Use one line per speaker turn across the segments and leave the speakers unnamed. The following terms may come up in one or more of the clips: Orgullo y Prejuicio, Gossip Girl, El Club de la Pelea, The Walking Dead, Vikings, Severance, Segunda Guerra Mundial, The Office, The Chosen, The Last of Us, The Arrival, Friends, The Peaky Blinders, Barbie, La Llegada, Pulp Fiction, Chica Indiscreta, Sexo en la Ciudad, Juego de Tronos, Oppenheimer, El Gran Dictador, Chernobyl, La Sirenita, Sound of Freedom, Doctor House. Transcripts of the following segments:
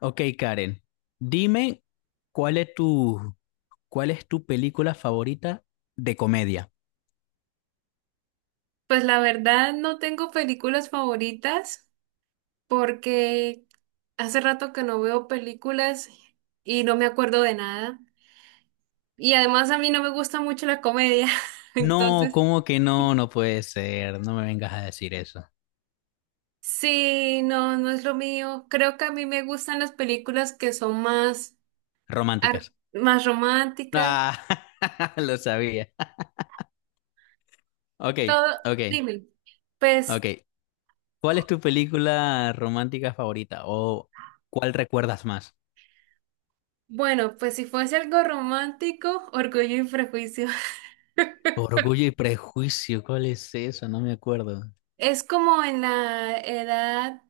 Ok, Karen, dime cuál es tu, cuál es tu película favorita de comedia.
Pues la verdad no tengo películas favoritas porque hace rato que no veo películas y no me acuerdo de nada. Y además a mí no me gusta mucho la comedia.
No,
Entonces,
¿cómo que no? No puede ser. No me vengas a decir eso.
sí, no, no es lo mío. Creo que a mí me gustan las películas que son más, ar-
Románticas.
más románticas.
Ah, lo sabía. Ok,
Todo,
ok,
dime. Pues
ok. ¿Cuál es tu película romántica favorita? ¿O cuál recuerdas más?
bueno, pues si fuese algo romántico, Orgullo y Prejuicio.
Orgullo y prejuicio, ¿cuál es eso? No me acuerdo.
Es como en la edad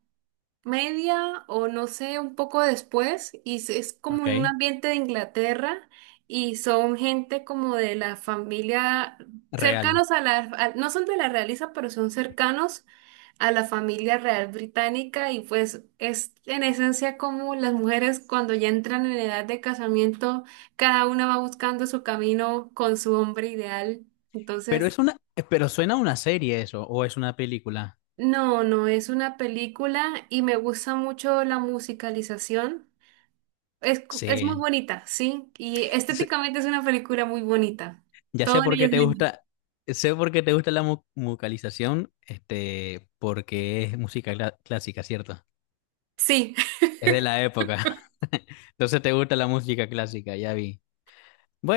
media o no sé, un poco después, y es como en un
Ok,
ambiente de Inglaterra y son gente como de la familia,
real.
cercanos a no son de la realeza, pero son cercanos a la familia real británica y pues es en esencia como las mujeres cuando ya entran en edad de casamiento, cada una va buscando su camino con su hombre ideal.
Pero
Entonces,
es una, pero suena a una serie eso, o es una película.
no, no es una película y me gusta mucho la musicalización. Es, es muy
Sí.
bonita, sí. Y
sé-
estéticamente es una película muy bonita.
ya sé
Todo en
por
ella
qué
es
te
lindo.
gusta, sé por qué te gusta la musicalización, porque es música clásica, ¿cierto?
Sí,
Es de la época. Entonces te gusta la música clásica, ya vi.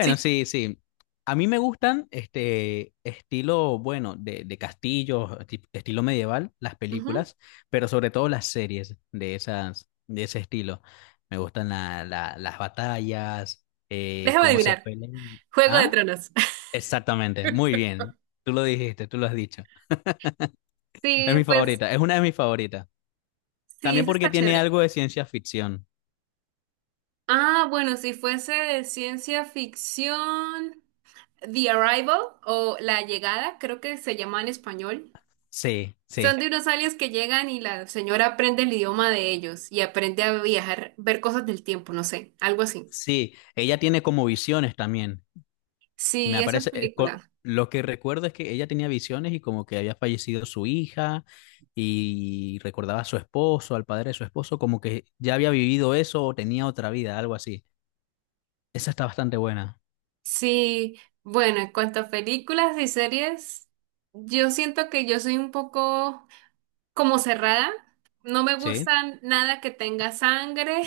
sí.
sí, sí. A mí me gustan este estilo, bueno, de castillos, estilo medieval, las
Ujú.
películas, pero sobre todo las series de esas, de ese estilo. Me gustan las batallas,
Déjame
cómo se
adivinar.
pelean.
Juego de
¿Ah?
Tronos.
Exactamente, muy bien. Tú lo dijiste, tú lo has dicho. Es
Sí,
mi
pues
favorita, es una de mis favoritas.
sí,
También
eso
porque
está
tiene
chévere.
algo de ciencia ficción.
Ah, bueno, si fuese de ciencia ficción, The Arrival o La Llegada, creo que se llama en español.
Sí,
Son
sí,
de unos aliens que llegan y la señora aprende el idioma de ellos y aprende a viajar, ver cosas del tiempo, no sé, algo así.
sí. Ella tiene como visiones también. Me
Sí, esa
aparece,
película.
lo que recuerdo es que ella tenía visiones y como que había fallecido su hija y recordaba a su esposo, al padre de su esposo, como que ya había vivido eso o tenía otra vida, algo así. Esa está bastante buena.
Sí, bueno, en cuanto a películas y series, yo siento que yo soy un poco como cerrada. No me gusta
Sí.
nada que tenga sangre,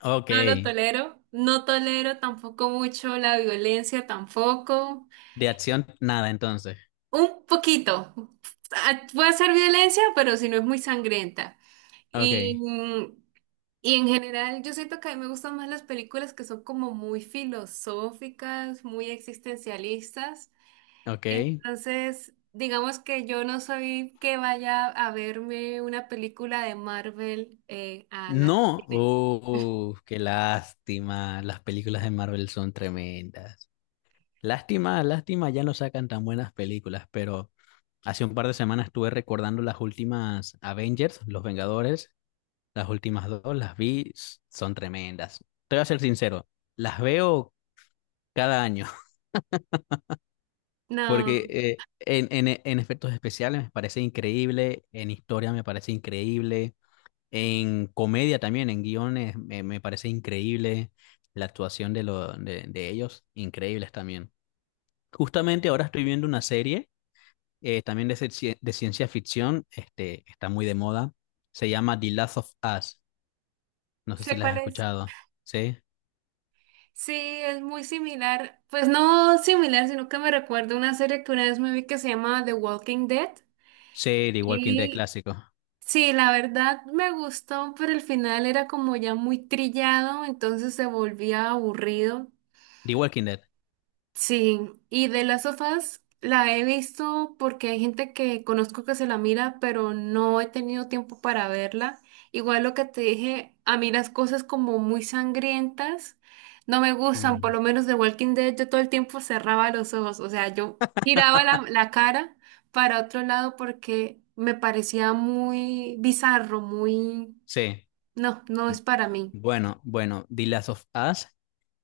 Ok.
no lo tolero. No tolero tampoco mucho la violencia, tampoco.
De acción, nada entonces.
Un poquito. Ah, puede ser violencia, pero si no es muy sangrienta. Y,
Ok,
mm, y en general, yo siento que a mí me gustan más las películas que son como muy filosóficas, muy existencialistas.
ok.
Entonces, digamos que yo no soy que vaya a verme una película de Marvel a la...
No, oh, qué lástima. Las películas de Marvel son tremendas. Lástima, lástima, ya no sacan tan buenas películas, pero hace un par de semanas estuve recordando las últimas Avengers, Los Vengadores, las últimas dos, las vi, son tremendas. Te voy a ser sincero, las veo cada año,
No,
porque en efectos especiales me parece increíble, en historia me parece increíble. En comedia también, en guiones, me parece increíble la actuación de ellos, increíbles también. Justamente ahora estoy viendo una serie también de ciencia ficción, está muy de moda, se llama The Last of Us, no sé si
sé
la has
cuál es.
escuchado, ¿sí?
Sí, es muy similar. Pues no similar, sino que me recuerda una serie que una vez me vi que se llama The Walking Dead.
Sí, The Walking Dead
Y
clásico.
sí, la verdad me gustó, pero el final era como ya muy trillado, entonces se volvía aburrido.
The Walking Dead.
Sí, y de las sofás la he visto porque hay gente que conozco que se la mira, pero no he tenido tiempo para verla. Igual lo que te dije, a mí las cosas como muy sangrientas no me gustan, por
Mm,
lo menos de Walking Dead yo todo el tiempo cerraba los ojos, o sea, yo giraba la cara para otro lado porque me parecía muy bizarro, muy...
sí,
No, no es para mí.
bueno, bueno. The Last of Us.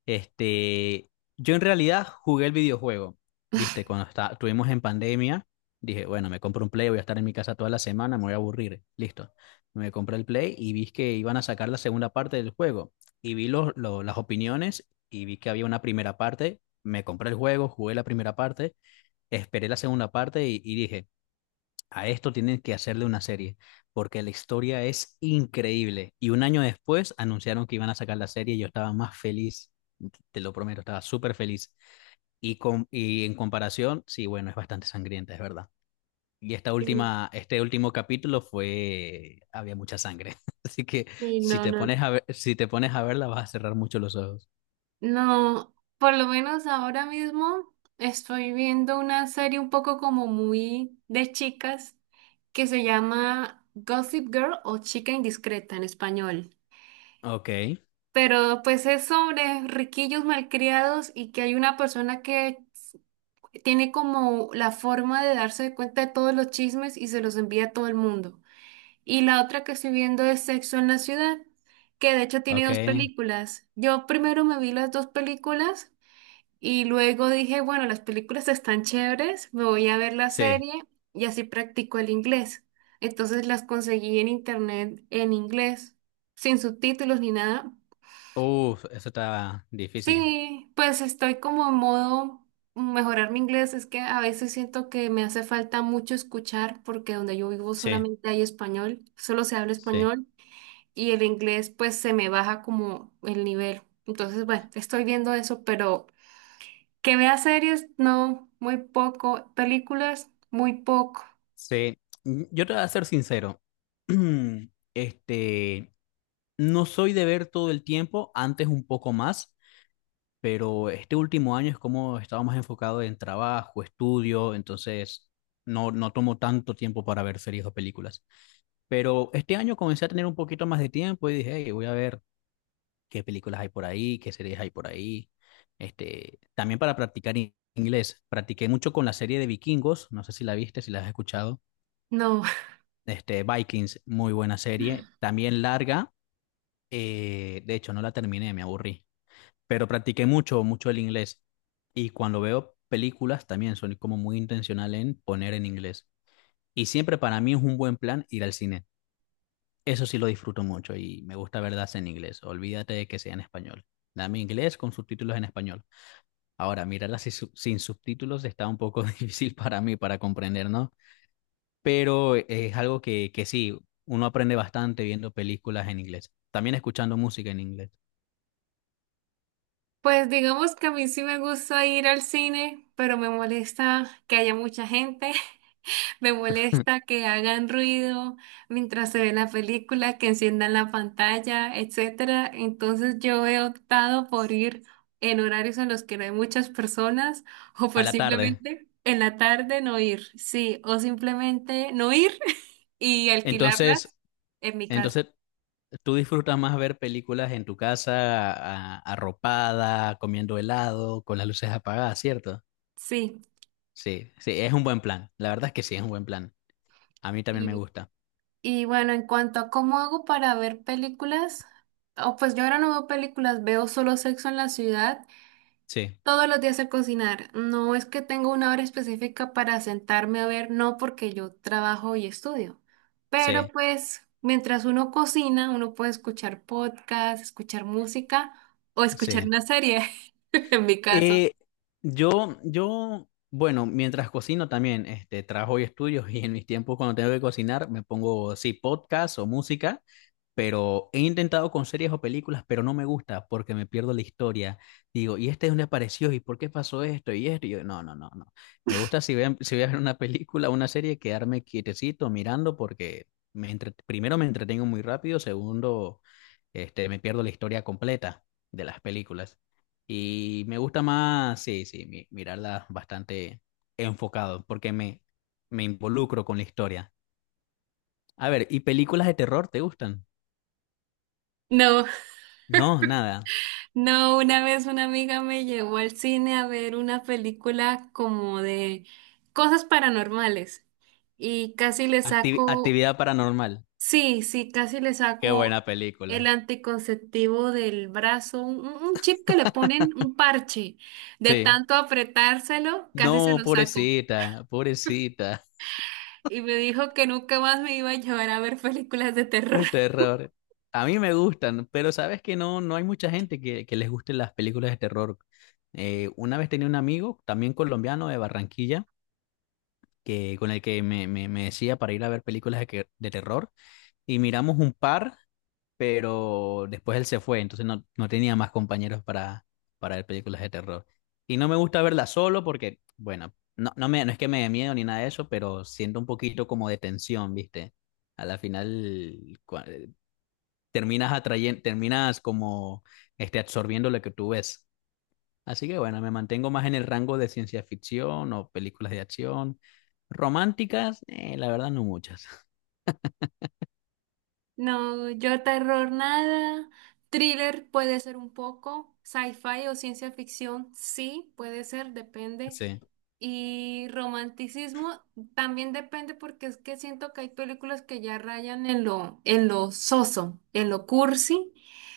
Este, yo en realidad jugué el videojuego, viste, cuando estuvimos en pandemia, dije, bueno, me compro un Play, voy a estar en mi casa toda la semana, me voy a aburrir, listo. Me compré el Play y vi que iban a sacar la segunda parte del juego y vi las opiniones y vi que había una primera parte, me compré el juego, jugué la primera parte, esperé la segunda parte y dije, a esto tienen que hacerle una serie, porque la historia es increíble. Y un año después anunciaron que iban a sacar la serie y yo estaba más feliz, te lo prometo, estaba súper feliz. Y en comparación, sí, bueno, es bastante sangrienta, es verdad. Y esta
Sí,
última, había mucha sangre. Así que
sí,
si
no,
te
no.
pones a ver, si te pones a verla, vas a cerrar mucho los ojos.
No, por lo menos ahora mismo estoy viendo una serie un poco como muy de chicas que se llama Gossip Girl o Chica Indiscreta en español.
Ok,
Pero pues es sobre riquillos malcriados y que hay una persona que tiene como la forma de darse cuenta de todos los chismes y se los envía a todo el mundo. Y la otra que estoy viendo es Sexo en la Ciudad, que de hecho tiene
ok,
dos películas. Yo primero me vi las dos películas. Y luego dije, bueno, las películas están chéveres, me voy a ver la
sí.
serie y así practico el inglés. Entonces las conseguí en internet en inglés, sin subtítulos ni nada.
Uf, eso está difícil.
Sí, pues estoy como en modo mejorar mi inglés. Es que a veces siento que me hace falta mucho escuchar porque donde yo vivo
Sí,
solamente hay español, solo se habla
sí.
español y el inglés pues se me baja como el nivel. Entonces, bueno, estoy viendo eso, pero... Que vea series, no, muy poco. Películas, muy poco.
Sí. Yo te voy a ser sincero. Este, no soy de ver todo el tiempo, antes un poco más, pero este último año es como estaba más enfocado en trabajo, estudio, entonces no tomo tanto tiempo para ver series o películas. Pero este año comencé a tener un poquito más de tiempo y dije, "Hey, voy a ver qué películas hay por ahí, qué series hay por ahí". También para practicar inglés. Practiqué mucho con la serie de Vikingos, no sé si la viste, si la has escuchado.
No.
Vikings, muy buena serie, también larga, de hecho no la terminé, me aburrí, pero practiqué mucho, mucho el inglés y cuando veo películas también soy como muy intencional en poner en inglés. Y siempre para mí es un buen plan ir al cine. Eso sí lo disfruto mucho y me gusta verlas en inglés. Olvídate de que sea en español. Dame inglés con subtítulos en español. Ahora, mirarlas sin subtítulos está un poco difícil para mí para comprender, ¿no? Pero es algo que sí, uno aprende bastante viendo películas en inglés, también escuchando música en inglés.
Pues digamos que a mí sí me gusta ir al cine, pero me molesta que haya mucha gente, me molesta que hagan ruido mientras se ve la película, que enciendan la pantalla, etcétera. Entonces yo he optado por ir en horarios en los que no hay muchas personas o
A
por
la tarde.
simplemente en la tarde no ir, sí, o simplemente no ir y alquilarlas
Entonces,
en mi casa.
entonces, tú disfrutas más ver películas en tu casa, arropada, comiendo helado, con las luces apagadas, ¿cierto?
Sí.
Sí, sí, es un buen plan. La verdad es que sí, es un buen plan. A mí también me
Y,
gusta.
y bueno, en cuanto a cómo hago para ver películas, oh, pues yo ahora no veo películas, veo solo Sexo en la Ciudad
Sí,
todos los días a cocinar. No es que tengo una hora específica para sentarme a ver, no porque yo trabajo y estudio. Pero
sí,
pues mientras uno cocina, uno puede escuchar podcast, escuchar música o escuchar
sí.
una serie, en mi caso.
Eh, yo, bueno, mientras cocino también, trabajo y estudios y en mis tiempos cuando tengo que cocinar me pongo, sí, podcast o música, pero he intentado con series o películas, pero no me gusta porque me pierdo la historia. Digo, ¿y este dónde apareció? ¿Y por qué pasó esto? Y esto, y yo, no, no, no, no. Me gusta si voy a ver una película o una serie, quedarme quietecito mirando porque primero me entretengo muy rápido, segundo, me pierdo la historia completa de las películas. Y me gusta más, sí, sí, mirarlas bastante enfocado, porque me involucro con la historia. A ver, ¿y películas de terror te gustan?
No,
No, nada.
no, una vez una amiga me llevó al cine a ver una película como de cosas paranormales y casi le saco,
Actividad paranormal.
sí, sí, casi le
Qué
saco
buena
el
película.
anticonceptivo del brazo, un chip que le ponen, un parche, de
Sí.
tanto apretárselo, casi se
No,
lo saco.
pobrecita, pobrecita.
Y me dijo que nunca más me iba a llevar a ver películas de terror.
Terror. A mí me gustan, pero sabes que no hay mucha gente que les gusten las películas de terror. Una vez tenía un amigo, también colombiano de Barranquilla, que, con el que me decía para ir a ver películas de terror y miramos un par, pero después él se fue, entonces no tenía más compañeros para, ver películas de terror. Y no me gusta verlas solo porque, bueno, no es que me dé miedo ni nada de eso, pero siento un poquito como de tensión, ¿viste? A la final cua- terminas terminas como absorbiendo lo que tú ves. Así que bueno, me mantengo más en el rango de ciencia ficción o películas de acción. Románticas, la verdad no muchas.
No, yo terror nada. Thriller puede ser un poco. Sci-fi o ciencia ficción, sí, puede ser, depende.
Sí,
Y romanticismo también depende porque es que siento que hay películas que ya rayan en lo soso, en lo cursi.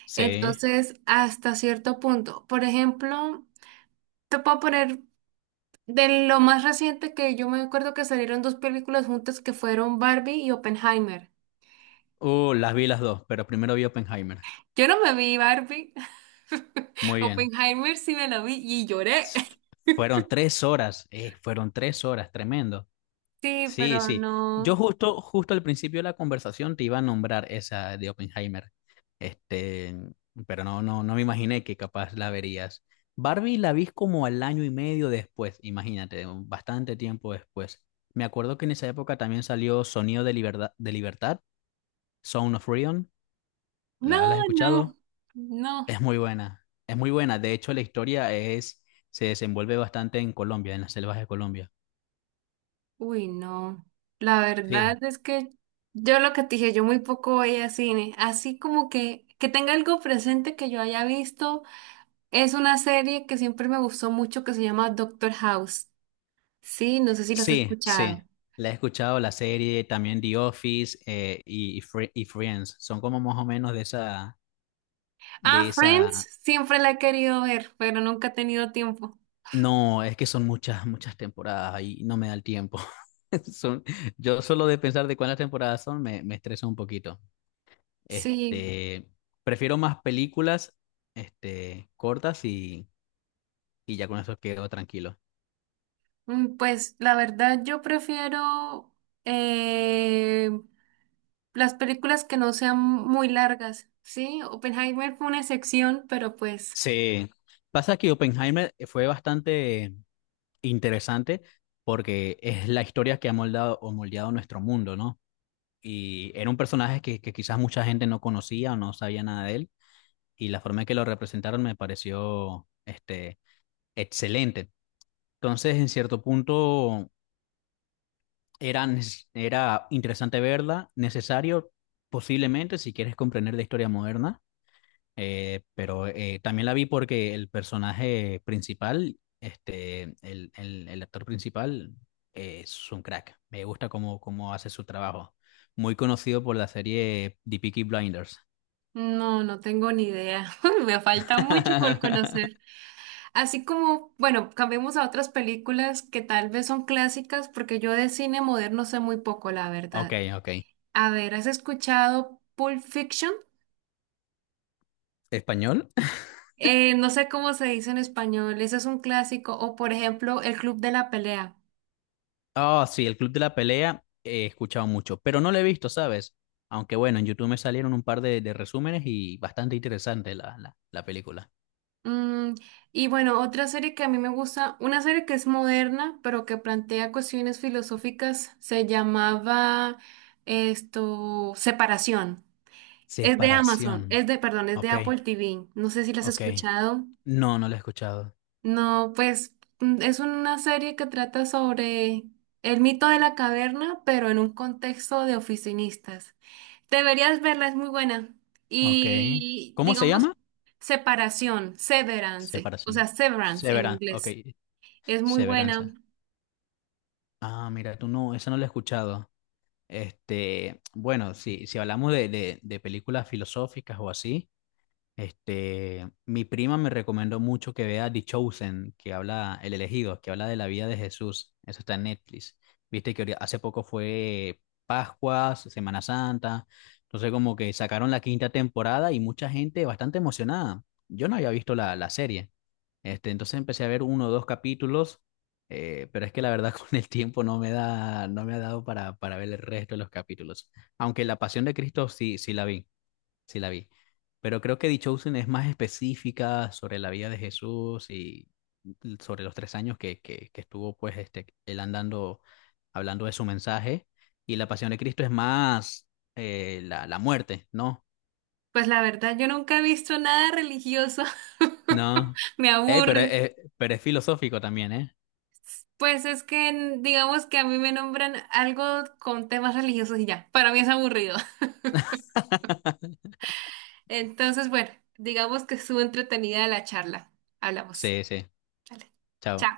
sí.
Entonces, hasta cierto punto. Por ejemplo, te puedo poner de lo más reciente que yo me acuerdo que salieron dos películas juntas que fueron Barbie y Oppenheimer.
Las vi las dos, pero primero vi Oppenheimer.
Yo no me vi Barbie.
Muy bien.
Oppenheimer sí me la vi y lloré.
S- Fueron 3 horas, fueron 3 horas, tremendo.
Sí,
Sí,
pero
sí. Yo
no.
justo, justo al principio de la conversación te iba a nombrar esa de Oppenheimer. Este, pero no me imaginé que capaz la verías. Barbie la vi como al año y medio después, imagínate, bastante tiempo después. Me acuerdo que en esa época también salió Sonido de Libertad, Sound of Freedom.
No,
¿La has
no,
escuchado?
no.
Es muy buena, es muy buena. De hecho, la historia se desenvuelve bastante en Colombia, en las selvas de Colombia.
Uy, no. La verdad
Sí.
es que yo lo que te dije, yo muy poco veía cine. Así como que tenga algo presente que yo haya visto. Es una serie que siempre me gustó mucho que se llama Doctor House. Sí, no sé si la has
Sí,
escuchado.
sí. La he escuchado la serie, también The Office y Friends. Son como más o menos de esa, de
Ah, Friends,
esa.
siempre la he querido ver, pero nunca he tenido tiempo.
No, es que son muchas, muchas temporadas y no me da el tiempo. Son, yo solo de pensar de cuántas temporadas son me estresa un poquito.
Sí.
Este, Prefiero más películas, cortas y ya con eso quedo tranquilo.
Pues la verdad yo prefiero eh, las películas que no sean muy largas, ¿sí? Oppenheimer fue una excepción, pero pues
Sí. Pasa que Oppenheimer fue bastante interesante porque es la historia que ha moldado o moldeado nuestro mundo, ¿no? Y era un personaje que quizás mucha gente no conocía o no sabía nada de él, y la forma en que lo representaron me pareció excelente. Entonces, en cierto punto, era interesante verla, necesario posiblemente si quieres comprender la historia moderna. Pero también la vi porque el personaje principal, el actor principal, es un crack. Me gusta cómo hace su trabajo. Muy conocido por la serie The Peaky Blinders.
no, no tengo ni idea. Me falta mucho por conocer. Así como, bueno, cambiemos a otras películas que tal vez son clásicas, porque yo de cine moderno sé muy poco, la
Ok,
verdad.
ok.
A ver, ¿has escuchado Pulp Fiction?
¿Español?
No sé cómo se dice en español, ese es un clásico, o por ejemplo, El Club de la Pelea.
Oh, sí, el Club de la Pelea he escuchado mucho, pero no lo he visto, ¿sabes? Aunque bueno, en YouTube me salieron un par de resúmenes y bastante interesante la película.
Mm, y bueno, otra serie que a mí me gusta, una serie que es moderna, pero que plantea cuestiones filosóficas, se llamaba esto, Separación. Es de Amazon,
Separación.
es de, perdón, es de
Ok,
Apple TV. No sé si la has
ok.
escuchado.
No, no lo he escuchado.
No, pues es una serie que trata sobre el mito de la caverna, pero en un contexto de oficinistas. Deberías verla, es muy buena.
Ok.
Y
¿Cómo se
digamos,
llama?
separación, severance, o sea,
Separación.
severance en
Severanza. Ok.
inglés. Es muy buena.
Severanza. Ah, mira, tú no, esa no la he escuchado. Bueno, si hablamos de películas filosóficas o así. Mi prima me recomendó mucho que vea The Chosen, que habla, El Elegido, que habla de la vida de Jesús. Eso está en Netflix. Viste que hace poco fue Pascuas, Semana Santa. Entonces como que sacaron la quinta temporada y mucha gente bastante emocionada. Yo no había visto la serie. Entonces empecé a ver uno o dos capítulos, pero es que la verdad con el tiempo no me ha dado para, ver el resto de los capítulos. Aunque La Pasión de Cristo sí, sí la vi. Pero creo que The Chosen es más específica sobre la vida de Jesús y sobre los 3 años que estuvo pues él andando, hablando de su mensaje. Y la pasión de Cristo es más la muerte, ¿no?
Pues la verdad, yo nunca he visto nada religioso.
No.
Me
Ey, pero,
aburre.
es- pero es filosófico también, ¿eh?
Pues es que en- digamos que a mí me nombran algo con temas religiosos y ya. Para mí es aburrido. Entonces, bueno, digamos que estuvo entretenida la charla. Hablamos.
Sí, sí.
Vale.
Chao.
Chao.